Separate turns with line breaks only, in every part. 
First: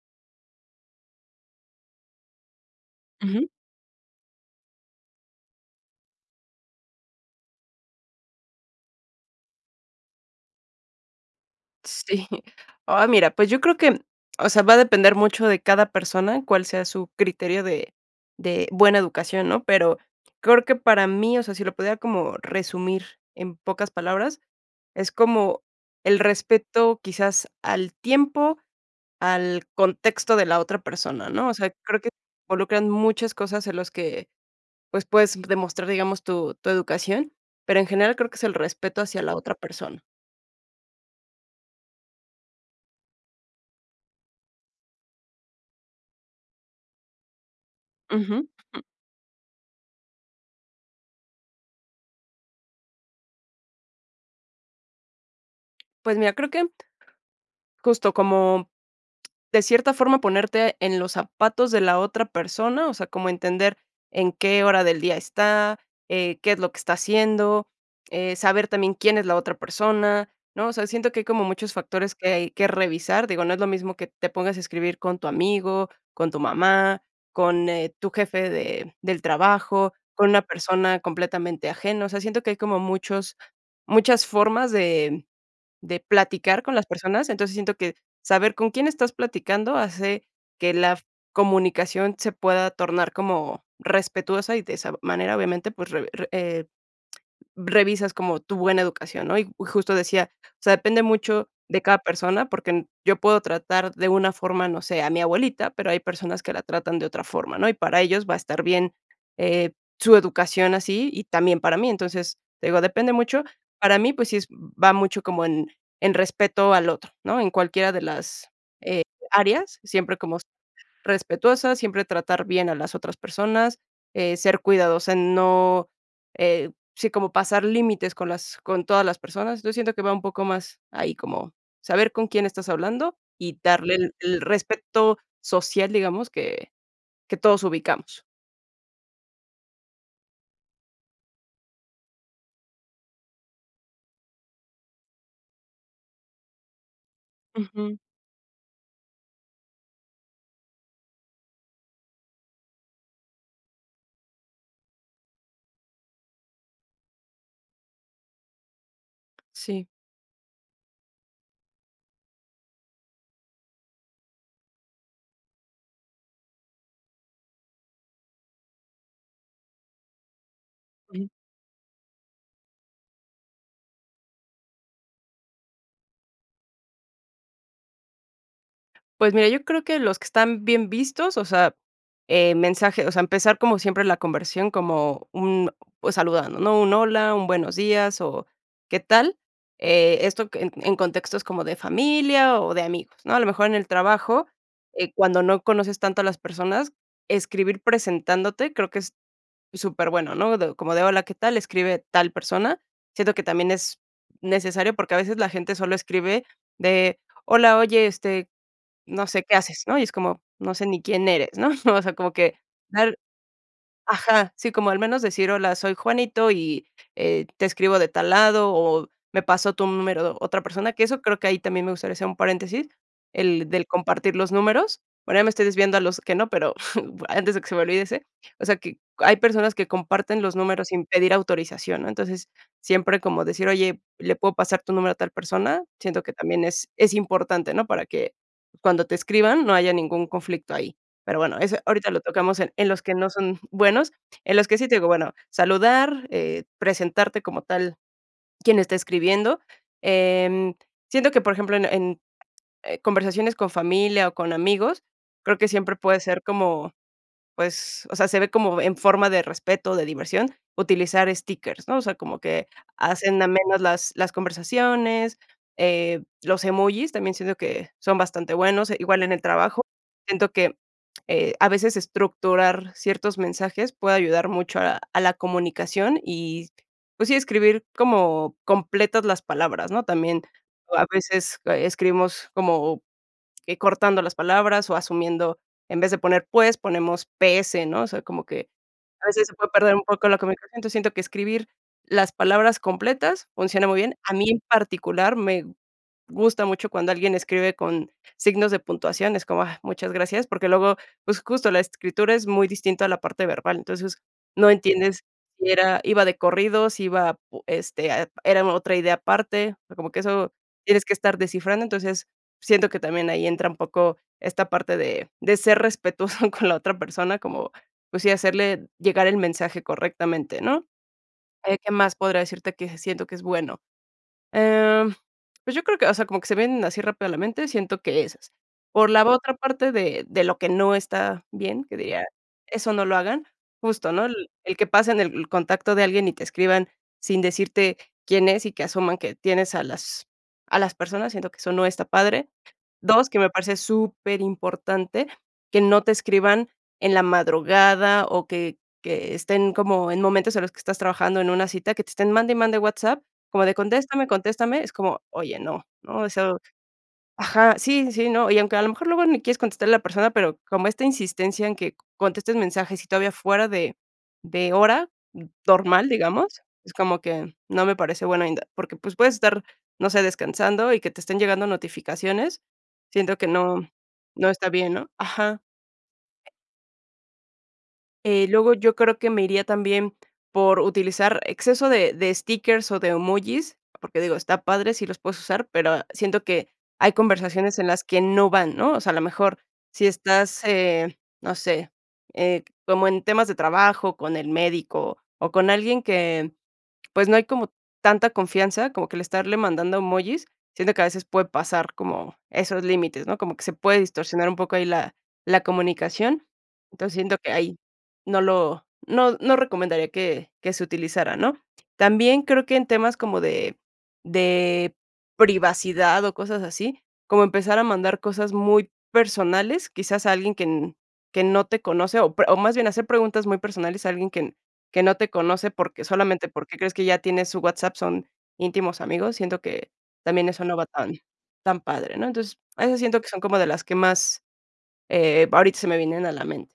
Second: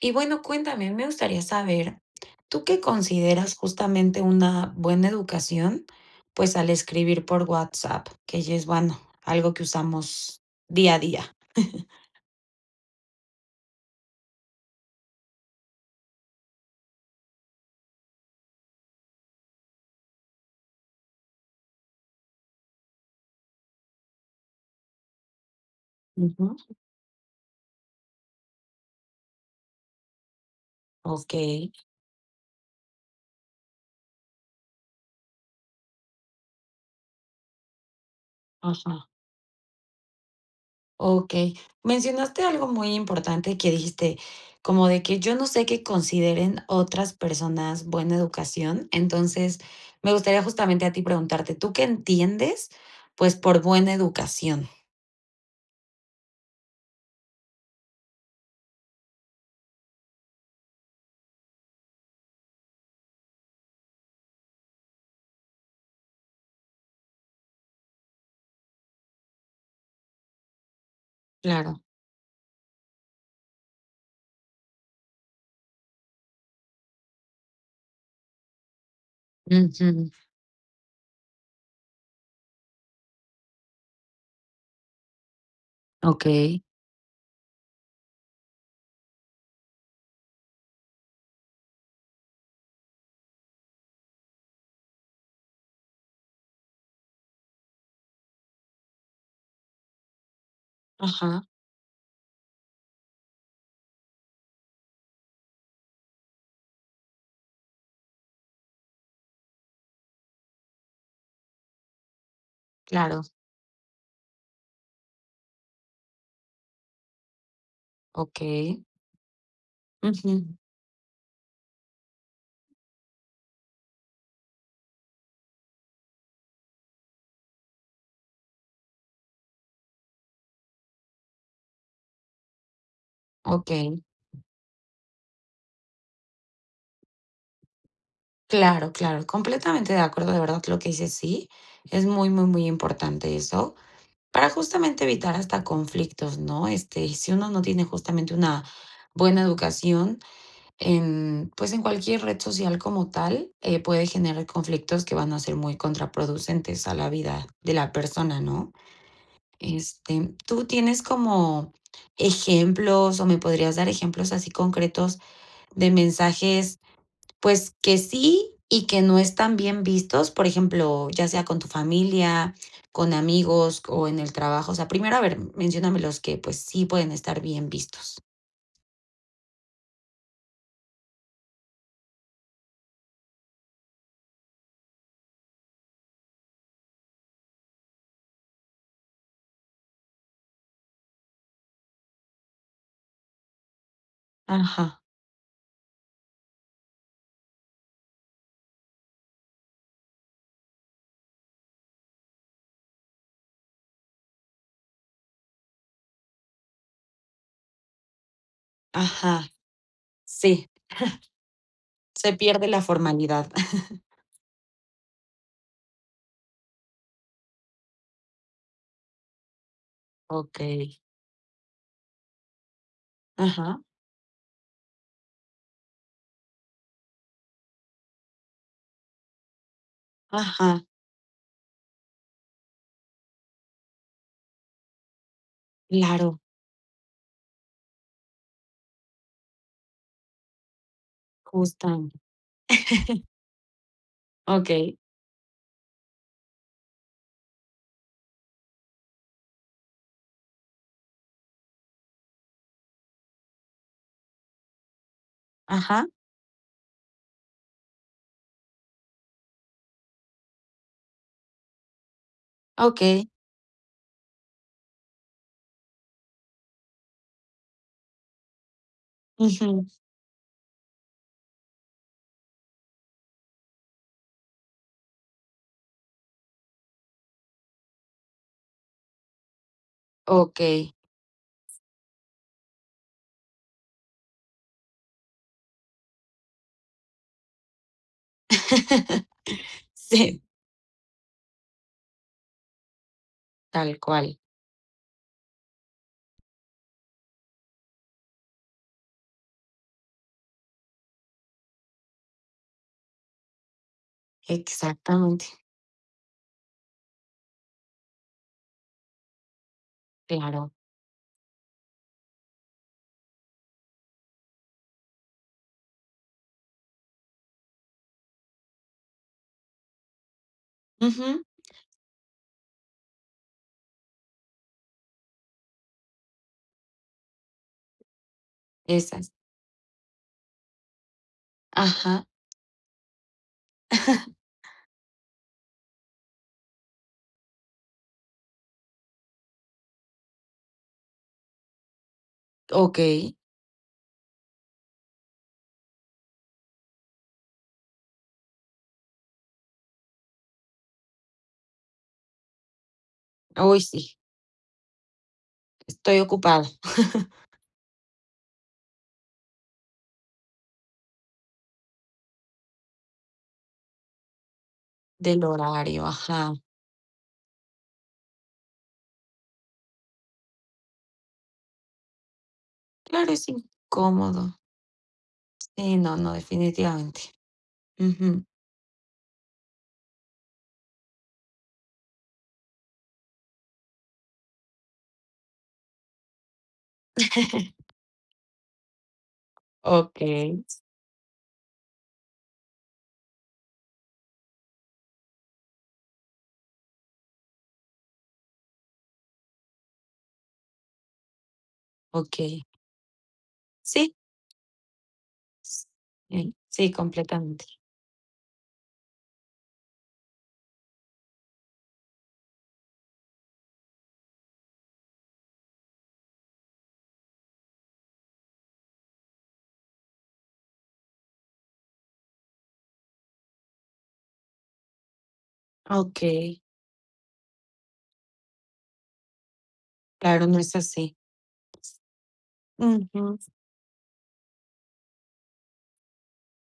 Y bueno, cuéntame, me gustaría saber, ¿tú qué
Uju.
consideras justamente una buena educación? Pues al escribir por WhatsApp, que ya es bueno, algo que usamos día a día.
Sí. Oh mira, pues yo creo que o sea va a depender mucho de cada persona, cual sea su criterio de de buena educación ¿no? Pero creo que para mí, o sea, si lo pudiera como resumir en pocas palabras, es como el
Uju.
respeto quizás al tiempo, al contexto de la otra persona, ¿no? O sea,
Okey.
creo que involucran muchas cosas en las que, pues, puedes demostrar, digamos, tu tu educación. Pero en general creo que es el respeto
Ajá.
hacia la otra persona.
Okey. Mencionaste algo muy importante que dijiste, como de que yo no sé qué consideren otras personas buena
Uju.
educación. Entonces, me gustaría justamente a ti preguntarte, ¿tú qué entiendes? Pues, por buena educación.
Pues mira, creo que justo como de cierta forma ponerte en los zapatos de la otra persona, o sea, como entender en qué hora del día está eh, qué es lo que está haciendo eh, saber también quién es la otra persona, ¿no? O sea, siento que hay como muchos
Claro.
factores que hay que revisar, digo, no es lo mismo que te pongas a escribir con tu amigo, con tu mamá, con eh tu jefe de del trabajo,
Uju.
con una persona completamente ajeno. O sea, siento que hay como muchos muchas formas de de platicar
Okey.
con las personas. Entonces, siento que saber con quién estás platicando hace que la comunicación se pueda tornar como respetuosa y de esa manera, obviamente, pues, re eh revisas como tu buena educación, ¿no? Y justo decía, o sea, depende
Ajá.
mucho de cada persona, porque yo puedo tratar de una forma, no sé, a mi abuelita, pero hay personas que la tratan de otra forma, ¿no? Y para ellos va a estar bien, eh, su educación así, y también para mí. Entonces, te digo, depende
Claro.
mucho. Para mí, pues, sí es va mucho como en en respeto al otro, ¿no? En cualquiera de las,
Okey.
eh, áreas, siempre como
Uju.
respetuosas, siempre tratar bien a las otras personas, eh, ser cuidadosa, no eh, sí, como pasar límites con las con todas las personas, yo siento que va un poco más ahí como saber con quién estás hablando y darle
Okey.
el el respeto social, digamos, que que todos ubicamos.
Claro, claro, completamente de acuerdo, de verdad, lo que dices sí. Es muy, muy, muy importante eso, para justamente evitar hasta conflictos, ¿no? este, y si uno no tiene
Uju.
justamente una buena educación en pues, en cualquier red social como tal eh, puede generar conflictos que van a ser muy contraproducentes a la vida de la persona, ¿no?
Sí.
Este, tú tienes como ejemplos o me podrías dar ejemplos así concretos de mensajes pues que sí y que no están bien vistos, por ejemplo, ya
Uju.
sea con tu familia, con amigos o en el trabajo, o sea, primero a ver, menciónamelos que pues sí pueden estar bien vistos.
Pues mira, yo creo que los que están bien vistos, o sea eh, mensaje, o sea, empezar como siempre la conversión como un pues saludando, ¿no? Un hola, un buenos días o qué tal, eh, esto en en contextos como de familia o de amigos, ¿no? A lo mejor en el trabajo,
Ajá.
eh, cuando no conoces tanto a las personas, escribir presentándote, creo que es súper bueno, ¿no? Como de: "Hola, ¿qué tal?" Escribe tal persona. Siento que también es necesario porque a veces la gente solo escribe de, hola, oye, este, no sé
Ajá,
qué haces, ¿no? Y es como,
sí.
no sé ni quién eres, ¿no? O sea, como
Se
que
pierde la
dar,
formalidad.
ajá, sí, como al menos decir: "Hola, soy Juanito y eh te escribo de tal lado o me pasó tu número otra persona",
Okey.
que eso creo que ahí también me gustaría hacer un paréntesis, el
Ajá.
del compartir los números. Bueno ya me estoy desviando a los que no, pero antes de que se me olvide ese, o sea, que hay personas que comparten los
Ajá.
números sin pedir autorización, ¿no? Entonces, siempre como decir: "Oye, le puedo pasar tu número a tal persona". Siento que
Claro.
también es es importante, ¿no? Para que cuando te escriban, no haya ningún conflicto ahí. Pero bueno, eso
Justam
ahorita lo tocamos en en los que no son buenos, en los que sí te
Okey.
digo, bueno, saludar, eh, presentarte como tal quién está escribiendo, eh, mm, siento que, por ejemplo, en en conversaciones con familia o con amigos, creo que siempre
Ajá.
puede ser como, pues, o sea, se ve como en forma de respeto, de diversión, utilizar stickers, ¿no? O sea, como que
Okey.
hacen amenas las las conversaciones, eh, los emojis también siento que son bastante buenos, igual en el trabajo.
Uju.
Siento que, eh, a veces estructurar ciertos mensajes puede ayudar mucho a a la comunicación y pues sí, escribir como completas las palabras, ¿no? También
Okey.
a veces escribimos, eh, como cortando las palabras o asumiendo en vez de poner, pues, ponemos P S, ¿no? O sea, como que a veces se puede perder un poco lo
Sí.
que me siento, siento que escribir las palabras completas funciona muy
Tal
bien. A
cual.
mí en particular me gusta mucho cuando alguien escribe con signos de puntuación, es como, ah, muchas gracias, porque luego, pues justo la escritura es muy distinta a la parte verbal. Entonces, no entiendes
Exactamente.
si era iba de corrido, si iba pu este, era otra idea aparte, como que eso
Claro.
tienes que estar descifrando. Entonces, siento que también ahí entra un poco esta parte de de ser respetuoso con la otra persona, como, pues sí, hacerle llegar el mensaje correctamente, ¿no?
Uju.
Eh ¿qué más podría decirte que siento que es bueno? Em, pues yo creo que, o sea, como que se vienen así rápido a la mente, siento que esas por la
Esas.
otra parte de de lo que no está bien, que diga,
Ajá.
eso no lo hagan justo, ¿no? El el que pasen el contacto de alguien y te escriban sin decirte quién es y que asuman que tienes a las a las personas, siento que eso no está padre. Dos,
Okey.
que me parece súper importante que no te escriban en la madrugada o que que estén como en momentos en los que estás trabajando en una cita, que te estén mande y mande WhatsApp, como de
Uy sí.
contéstame, contéstame, es como que: "Oye, no, no",
Estoy
o sea,
ocupada.
ajá, sí, sí, no, y aunque a lo mejor luego ni quieres contestarle a la persona, pero como esta insistencia en que contestes mensajes y todavía fuera de de hora
Del horario,
normal,
ajá.
digamos, es como que no me parece bueno, porque, pues, puedes estar, no sé, descansando y que te estén llegando notificaciones,
Claro,
siento
es
que no no
incómodo.
está bien, ¿no? Ajá.
Sí no, no, definitivamente, uju.
Eh luego, yo creo que me iría también por utilizar exceso de de stickers o de emojis, porque, digo, está padre si los puedes usar, pero siento que hay conversaciones en las que no van, ¿no? O sea, a lo mejor, si estás,
Okey.
eh, no sé, eh, como en temas de trabajo, con el médico, o con alguien que, pues, no hay como tanta confianza, como que el estarle mandando emojis, siendo que a veces puede pasar como
Okey.
esos límites, ¿no? Como que se puede
Sí.
distorsionar un poco ahí la la comunicación.
Okey, sí,
Entonces, siento que
completamente.
ahí no lo no no recomendaría que que se utilizara, ¿no? También creo que en temas como de de privacidad o cosas así, como empezar a mandar cosas muy personales, quizás a alguien que n que no te conoce, o pre o más bien hacer preguntas muy personales a alguien que que no te conoce porque solamente
Okey.
porque crees que ya tienes su WhatsApp, son íntimos amigos, siento que
Claro,
también
no
eso
es
no va
así.
tan tan padre, ¿no? Entonces, esas siento que
Uju.
son como de las que más, eh, ahorita se me vienen a la mente.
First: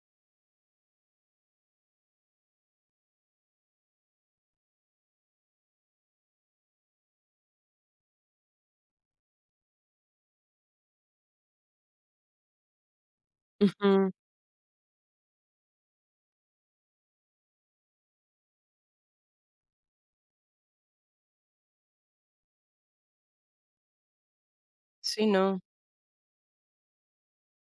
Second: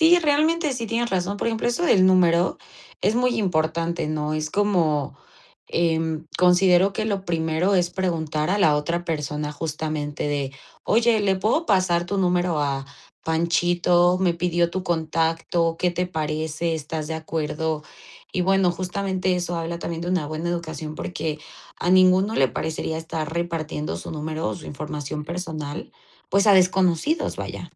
Sí, realmente sí tienes razón. Por ejemplo, eso del número es muy importante, ¿no? es como, em, considero que lo primero es preguntar a la otra persona justamente de: "oye, ¿le puedo pasar tu número a
Uju.
Panchito? me pidió tu contacto, ¿qué te parece? ¿estás de acuerdo?" y bueno, justamente eso habla también de una buena educación, porque a ninguno le parecería estar repartiendo su número o su información
Sí, no.
personal, pues a desconocidos, vaya.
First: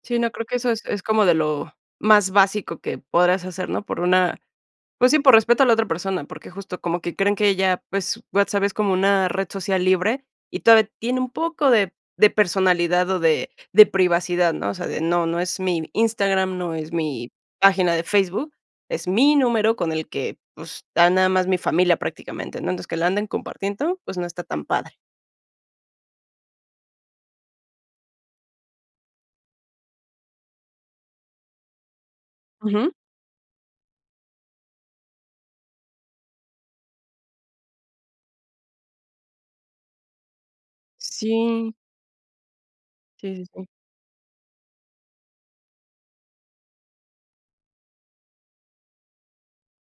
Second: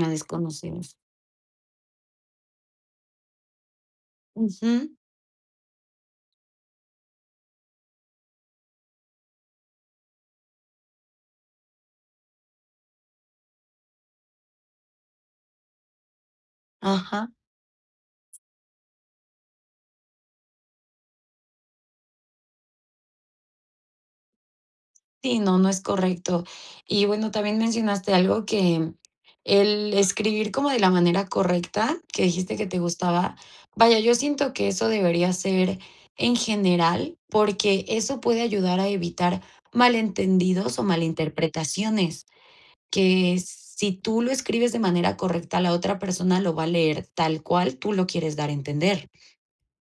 A
Sí, no, creo que eso es
desconocidos.
es como de lo más básico que podrás hacer, ¿no? Por una,
Uju.
pues sí, por respeto a la otra persona, porque justo como que creen que ya, pues, WhatsApp es como una red social libre, y todavía tiene un poco de de personalidad o de de privacidad, ¿no? O sea, de no no es mi Instagram, no es
Ajá.
mi página de Facebook, es mi número con el que, pues, está nada más mi familia prácticamente, ¿no? Entonces, que la anden compartiendo, pues, no está tan padre.
Sí, no, no es correcto. Y bueno, también mencionaste algo que el escribir como de la manera correcta que dijiste que te
Uju.
gustaba, vaya, yo siento que eso debería ser en general, porque eso puede ayudar a evitar malentendidos o mal
Sí.
interpretaciones,
Sí,
que
sí, sí.
si tú lo escribes de manera correcta, la otra persona lo va a leer tal cual tú lo quieres dar a entender.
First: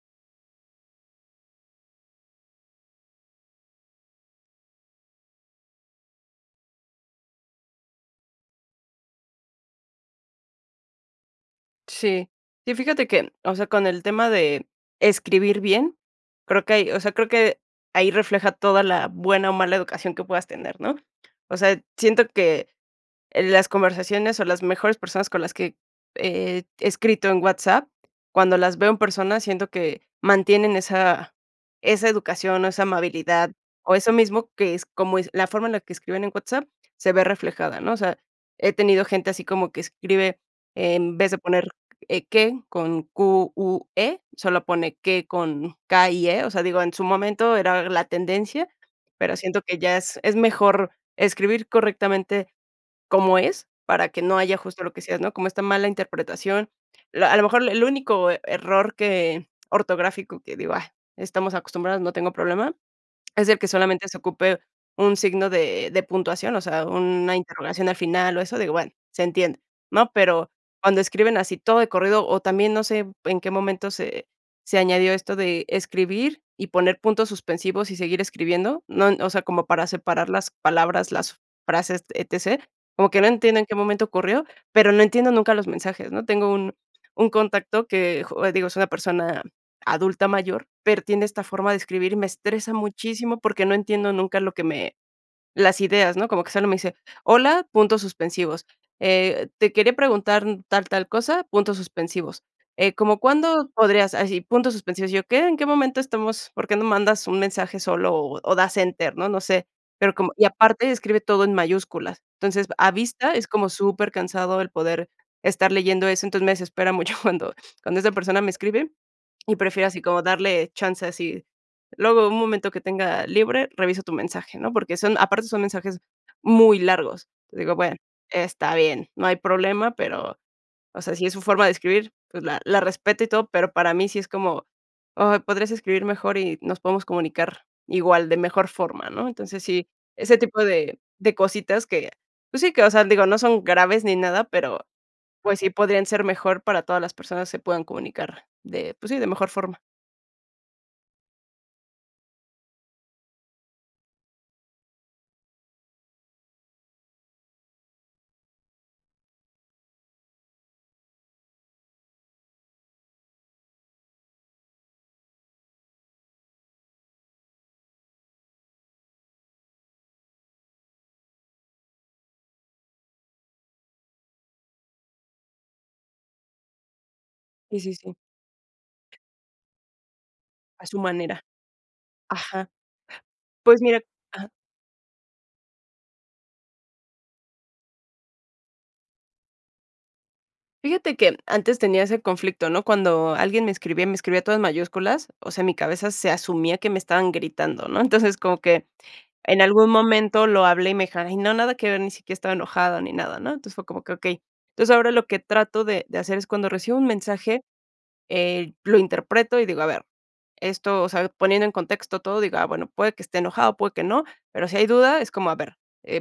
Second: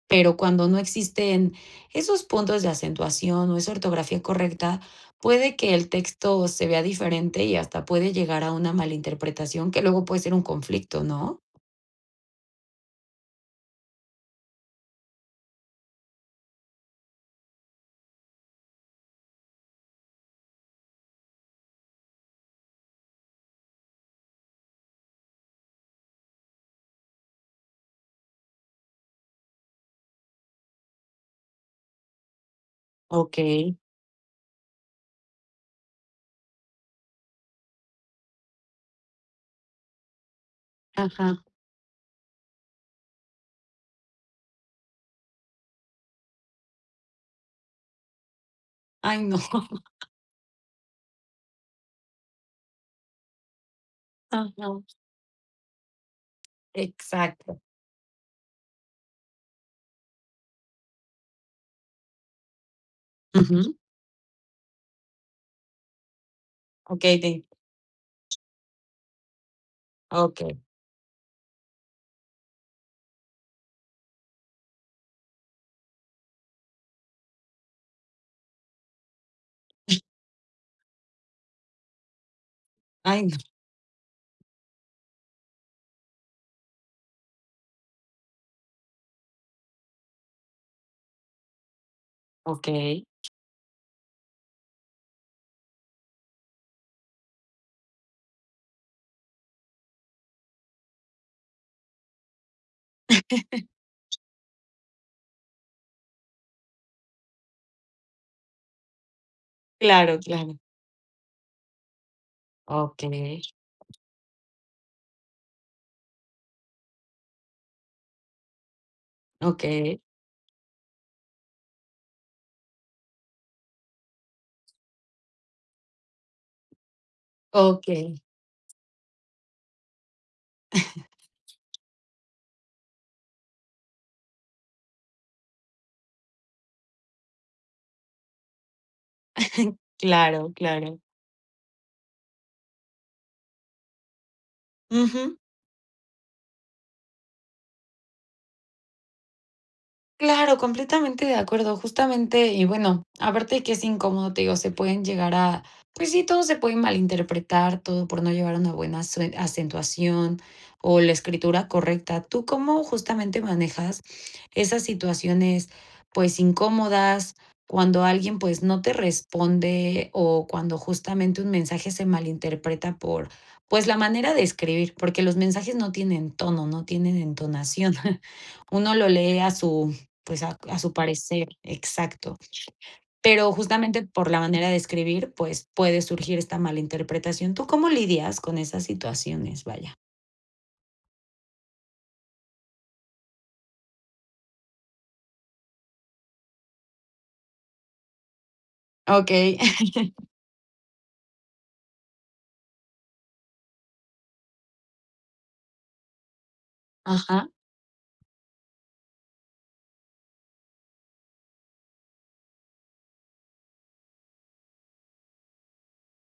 Pero cuando no existen esos puntos de acentuación o esa ortografía correcta, puede que el texto se vea diferente y hasta puede llegar a una malinterpretación que luego puede ser un conflicto, ¿no?
Sí, sí fíjate que, o sea, con el tema de escribir bien, creo que hay, o sea, creo que ahí refleja toda la buena o mala educación que puedas tener, ¿no? O sea, siento que las conversaciones o las mejores personas con las que he escrito en WhatsApp, cuando las veo en personas, siento que mantienen esa esa educación o esa amabilidad
Okey.
o eso mismo que es como es la forma en la que escriben en WhatsApp se ve reflejada, ¿no? O sea he tenido gente así como que escribe en vez de
Ajá.
poner e qué con cu u e solo pone que con ca y e, o sea, digo, en su momento era la tendencia,
Ay,
pero
no.
siento que ya es es mejor escribir correctamente cómo es, para que no haya
Ajá.
justo lo que decías, ¿no? Como está mala interpretación, la a lo
Exacto.
mejor el único error que ortográfico que digo: "Ay, estamos acostumbrados, no tengo problema", es de que
Uju.
solamente se ocupe un signo de de puntuación, o sea,
Okey,
una
dí.
interrogación al final o eso, digo, bueno, se entiende, ¿no? Pero
Okey.
cuando escriben así todo de corrido o también no sé en qué momento se se añadió esto de escribir y poner puntos suspensivos y seguir escribiendo, ¿no?, O sea, como para separar las palabras, las frases, etc. Como que
Ay
no
no.
entiendo en qué momento ocurrió, pero no entiendo nunca los mensajes, ¿no? Tengo un un contacto que, digo, es una persona adulta mayor, pero tiene esta forma de escribir y me estresa
Okey.
muchísimo porque no entiendo nunca lo que me, las ideas, no como que solo me dice: "Hola, puntos suspensivos, eh, te quería preguntar tal, tal cosa, puntos suspensivos, eh como cuándo podrías así puntos suspensivos". Yo qué, en qué momento estamos, por qué no mandas un mensaje solo o das enter, ¿no? No sé, pero
Claro,
como y
claro.
aparte escribe todo en mayúsculas. Entonces, a vista
Okey.
es como supercansado el poder estar leyendo eso. Entonces, me desespera mucho cuando cuando esa persona me escribe y prefiero
Okey.
así como darle chance así luego un momento que tenga libre, reviso tu mensaje, ¿no?, porque son aparte son mensajes muy largos. Te digo, bueno,
Okey.
está bien, no hay problema, pero, o sea, si es su forma de escribir, pues la la respeto y todo. Pero para mí sí es como, oh, podrías escribir mejor y nos podemos comunicar igual de mejor forma, ¿no? Entonces, sí, ese
Claro,
tipo de
claro.
de cositas que, pues sí, que, o sea, digo, no son graves ni nada, pero,
Uju.
pues sí podrían ser mejor para todas las personas se puedan comunicar de pues sí, de mejor forma.
Claro, completamente de acuerdo. Justamente y bueno, aparte de qué es incómodo, te digo, se pueden llegar a pues sí, todo se puede malinterpretar, todo por no llevar una buena asue acentuación o la escritura correcta. ¿Tú cómo justamente manejas esas situaciones, pues, incómodas? cuando alguien, pues, no te responde o cuando justamente un mensaje se malinterpreta por, pues, la manera de escribir, porque los mensajes no tienen tono, no tienen
Sí,
entonación.
sí, sí.
Uno lo lee a su pues, a a
A
su
su manera,
parecer, exacto.
ajá,
Pero
pues mira,
justamente por la
ajá.
manera de escribir, pues, puede surgir esta mala interpretación. ¿Tú cómo lidias con esas situaciones, vaya?
Fíjate que antes tenía ese conflicto, ¿no? Cuando alguien me escribía, me escribía todo en mayúsculas, o sea, mi cabeza se asumía que me estaban gritando, ¿no? Entonces, como que
Okey.
en algún momento lo hablé y me dijeron: "Ay no, nada que ver, ni siquiera estaba enojada ni nada", ¿no? Entonces, fue como que okey. Entonces, ahora lo que trato de de hacer es cuando recibo un
Ajá.
mensaje, eh, lo interpreto y digo, a ver, esto, o sea, poniendo en contexto todo, digo: "Ah, bueno, puede que esté enojado, puede que no", pero si hay duda es como a ver,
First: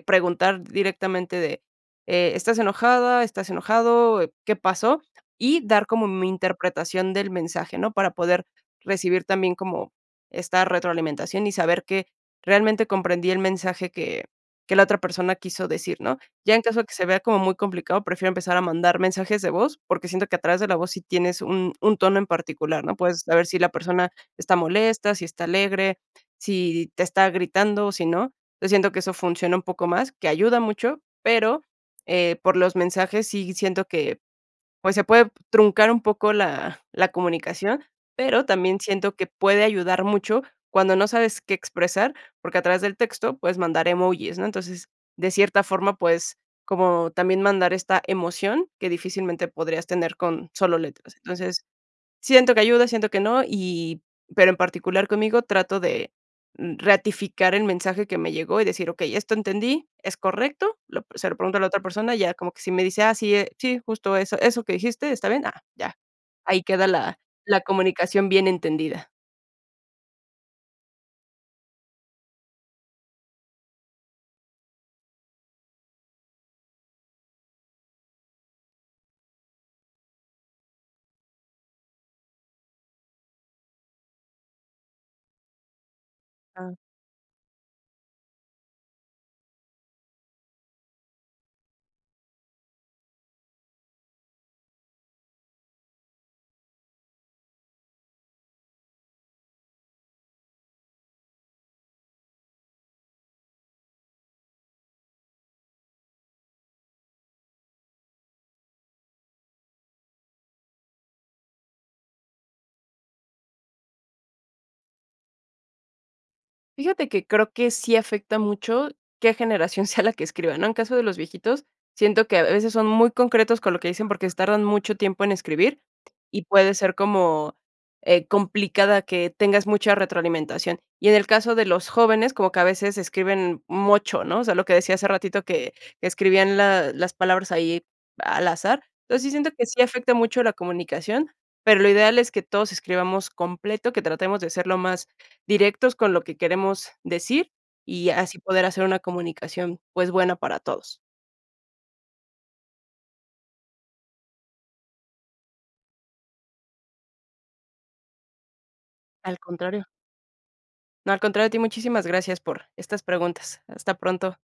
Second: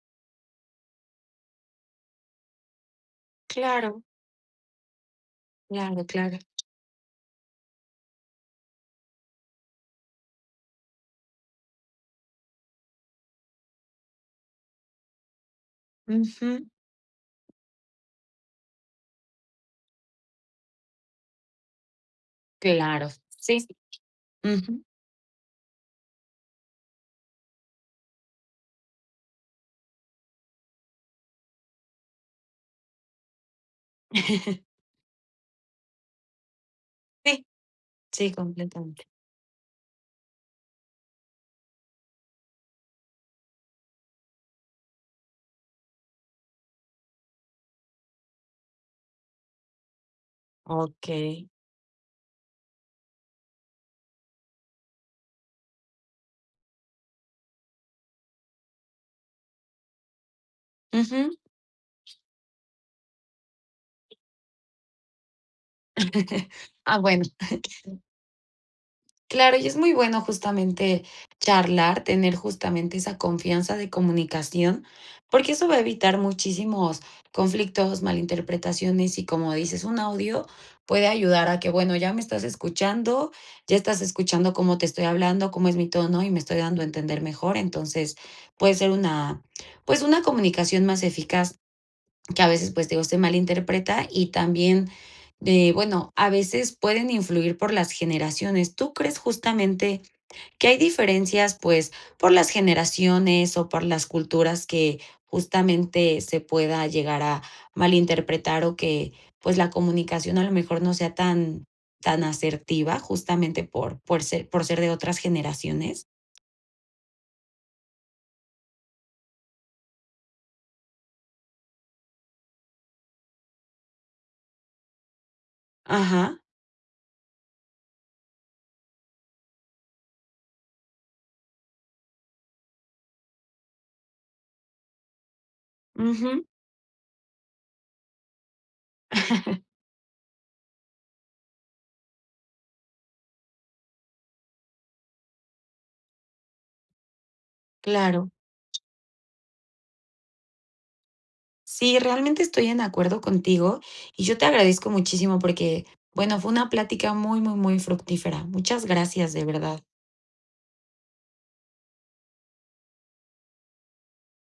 preguntar directamente de, eh, ¿estás enojada? ¿estás
Claro.
enojado? ¿Qué pasó? Y dar
Claro,
como mi
claro.
interpretación del mensaje, ¿no? Para poder recibir también como esta retroalimentación y saber que realmente comprendí el mensaje que que la otra persona quiso decir, ¿no? Ya en
Ujú.
caso de que se vea como muy complicado, prefiero empezar a mandar mensajes de voz, porque siento que a través de la voz sí tienes un un tono en particular, ¿no?
Claro,
Puedes saber si
sí, sí.
la persona está
Ujú.
molesta, si está alegre, si te está gritando o si no. Yo siento que eso funciona un poco más, que ayuda mucho, pero, eh, por los mensajes sí siento que, pues, se puede truncar un poco la la
Sí,
comunicación,
sí,
pero también
completamente.
siento que puede ayudar mucho cuando no sabes qué expresar, porque a través del texto puedes mandar emojis. ¿no? Entonces, de cierta forma, puedes como también mandar esta emoción que difícilmente podrías tener con solo letras.
Okey.
Entonces, siento que ayuda, siento que no y, pero en particular conmigo trato de, mm, ratificar el mensaje que me llegó y decir: "Okey, esto entendí, ¿es correcto?" Lo, se
Ujú.
lo pregunto a la otra persona, ya como que si me dice: "Ah, sí, sí, justo eso eso que dijiste, está bien", ah, ya. Ahí queda
Ah,
la
bueno. Sí.
la comunicación bien entendida.
Claro, y es muy bueno justamente charlar, tener justamente esa confianza de comunicación, porque eso va a evitar muchísimos conflictos, mal interpretaciones y, como dices, un audio puede ayudar a que, bueno, ya me estás escuchando, ya estás escuchando cómo te estoy hablando, cómo es mi tono y me estoy
Ah.
dando a entender mejor. Entonces, puede ser una, pues, una comunicación más eficaz que a veces, pues, te digo, se malinterpreta y también de, bueno, a veces pueden influir por las generaciones. ¿Tú crees, justamente que hay diferencias, pues, por las generaciones o por las culturas que justamente se pueda llegar a malinterpretar o que, pues, la comunicación a lo mejor no sea tan tan asertiva justamente por por ser por ser de otras generaciones?
Fíjate que creo que sí afecta mucho qué generación sea la que escriba, ¿no? En caso de los viejitos, siento que a veces son muy concretos con lo que dicen porque tardan mucho tiempo en escribir
Ajá.
y puede ser como, eh, complicada que tengas mucha retroalimentación. Y en el caso de los jóvenes, como que a veces escriben mocho. ¿no? O sea, lo que decía hace ratito, que que
Ujú.
escribían la, las palabras ahí al azar. Entonces, sí siento que sí afecta mucho la comunicación, pero lo ideal es que todos escribamos completo, que tratemos de ser lo más directos con lo que queremos decir, y
Claro.
así poder hacer una comunicación, pues, buena para todos.
Sí, realmente estoy en acuerdo contigo y yo te agradezco muchísimo porque, bueno, fue una plática muy, muy, muy fructífera. Muchas gracias,
Al
de verdad.
contrario. No, al contrario a ti, muchísimas gracias por estas preguntas. Hasta pronto.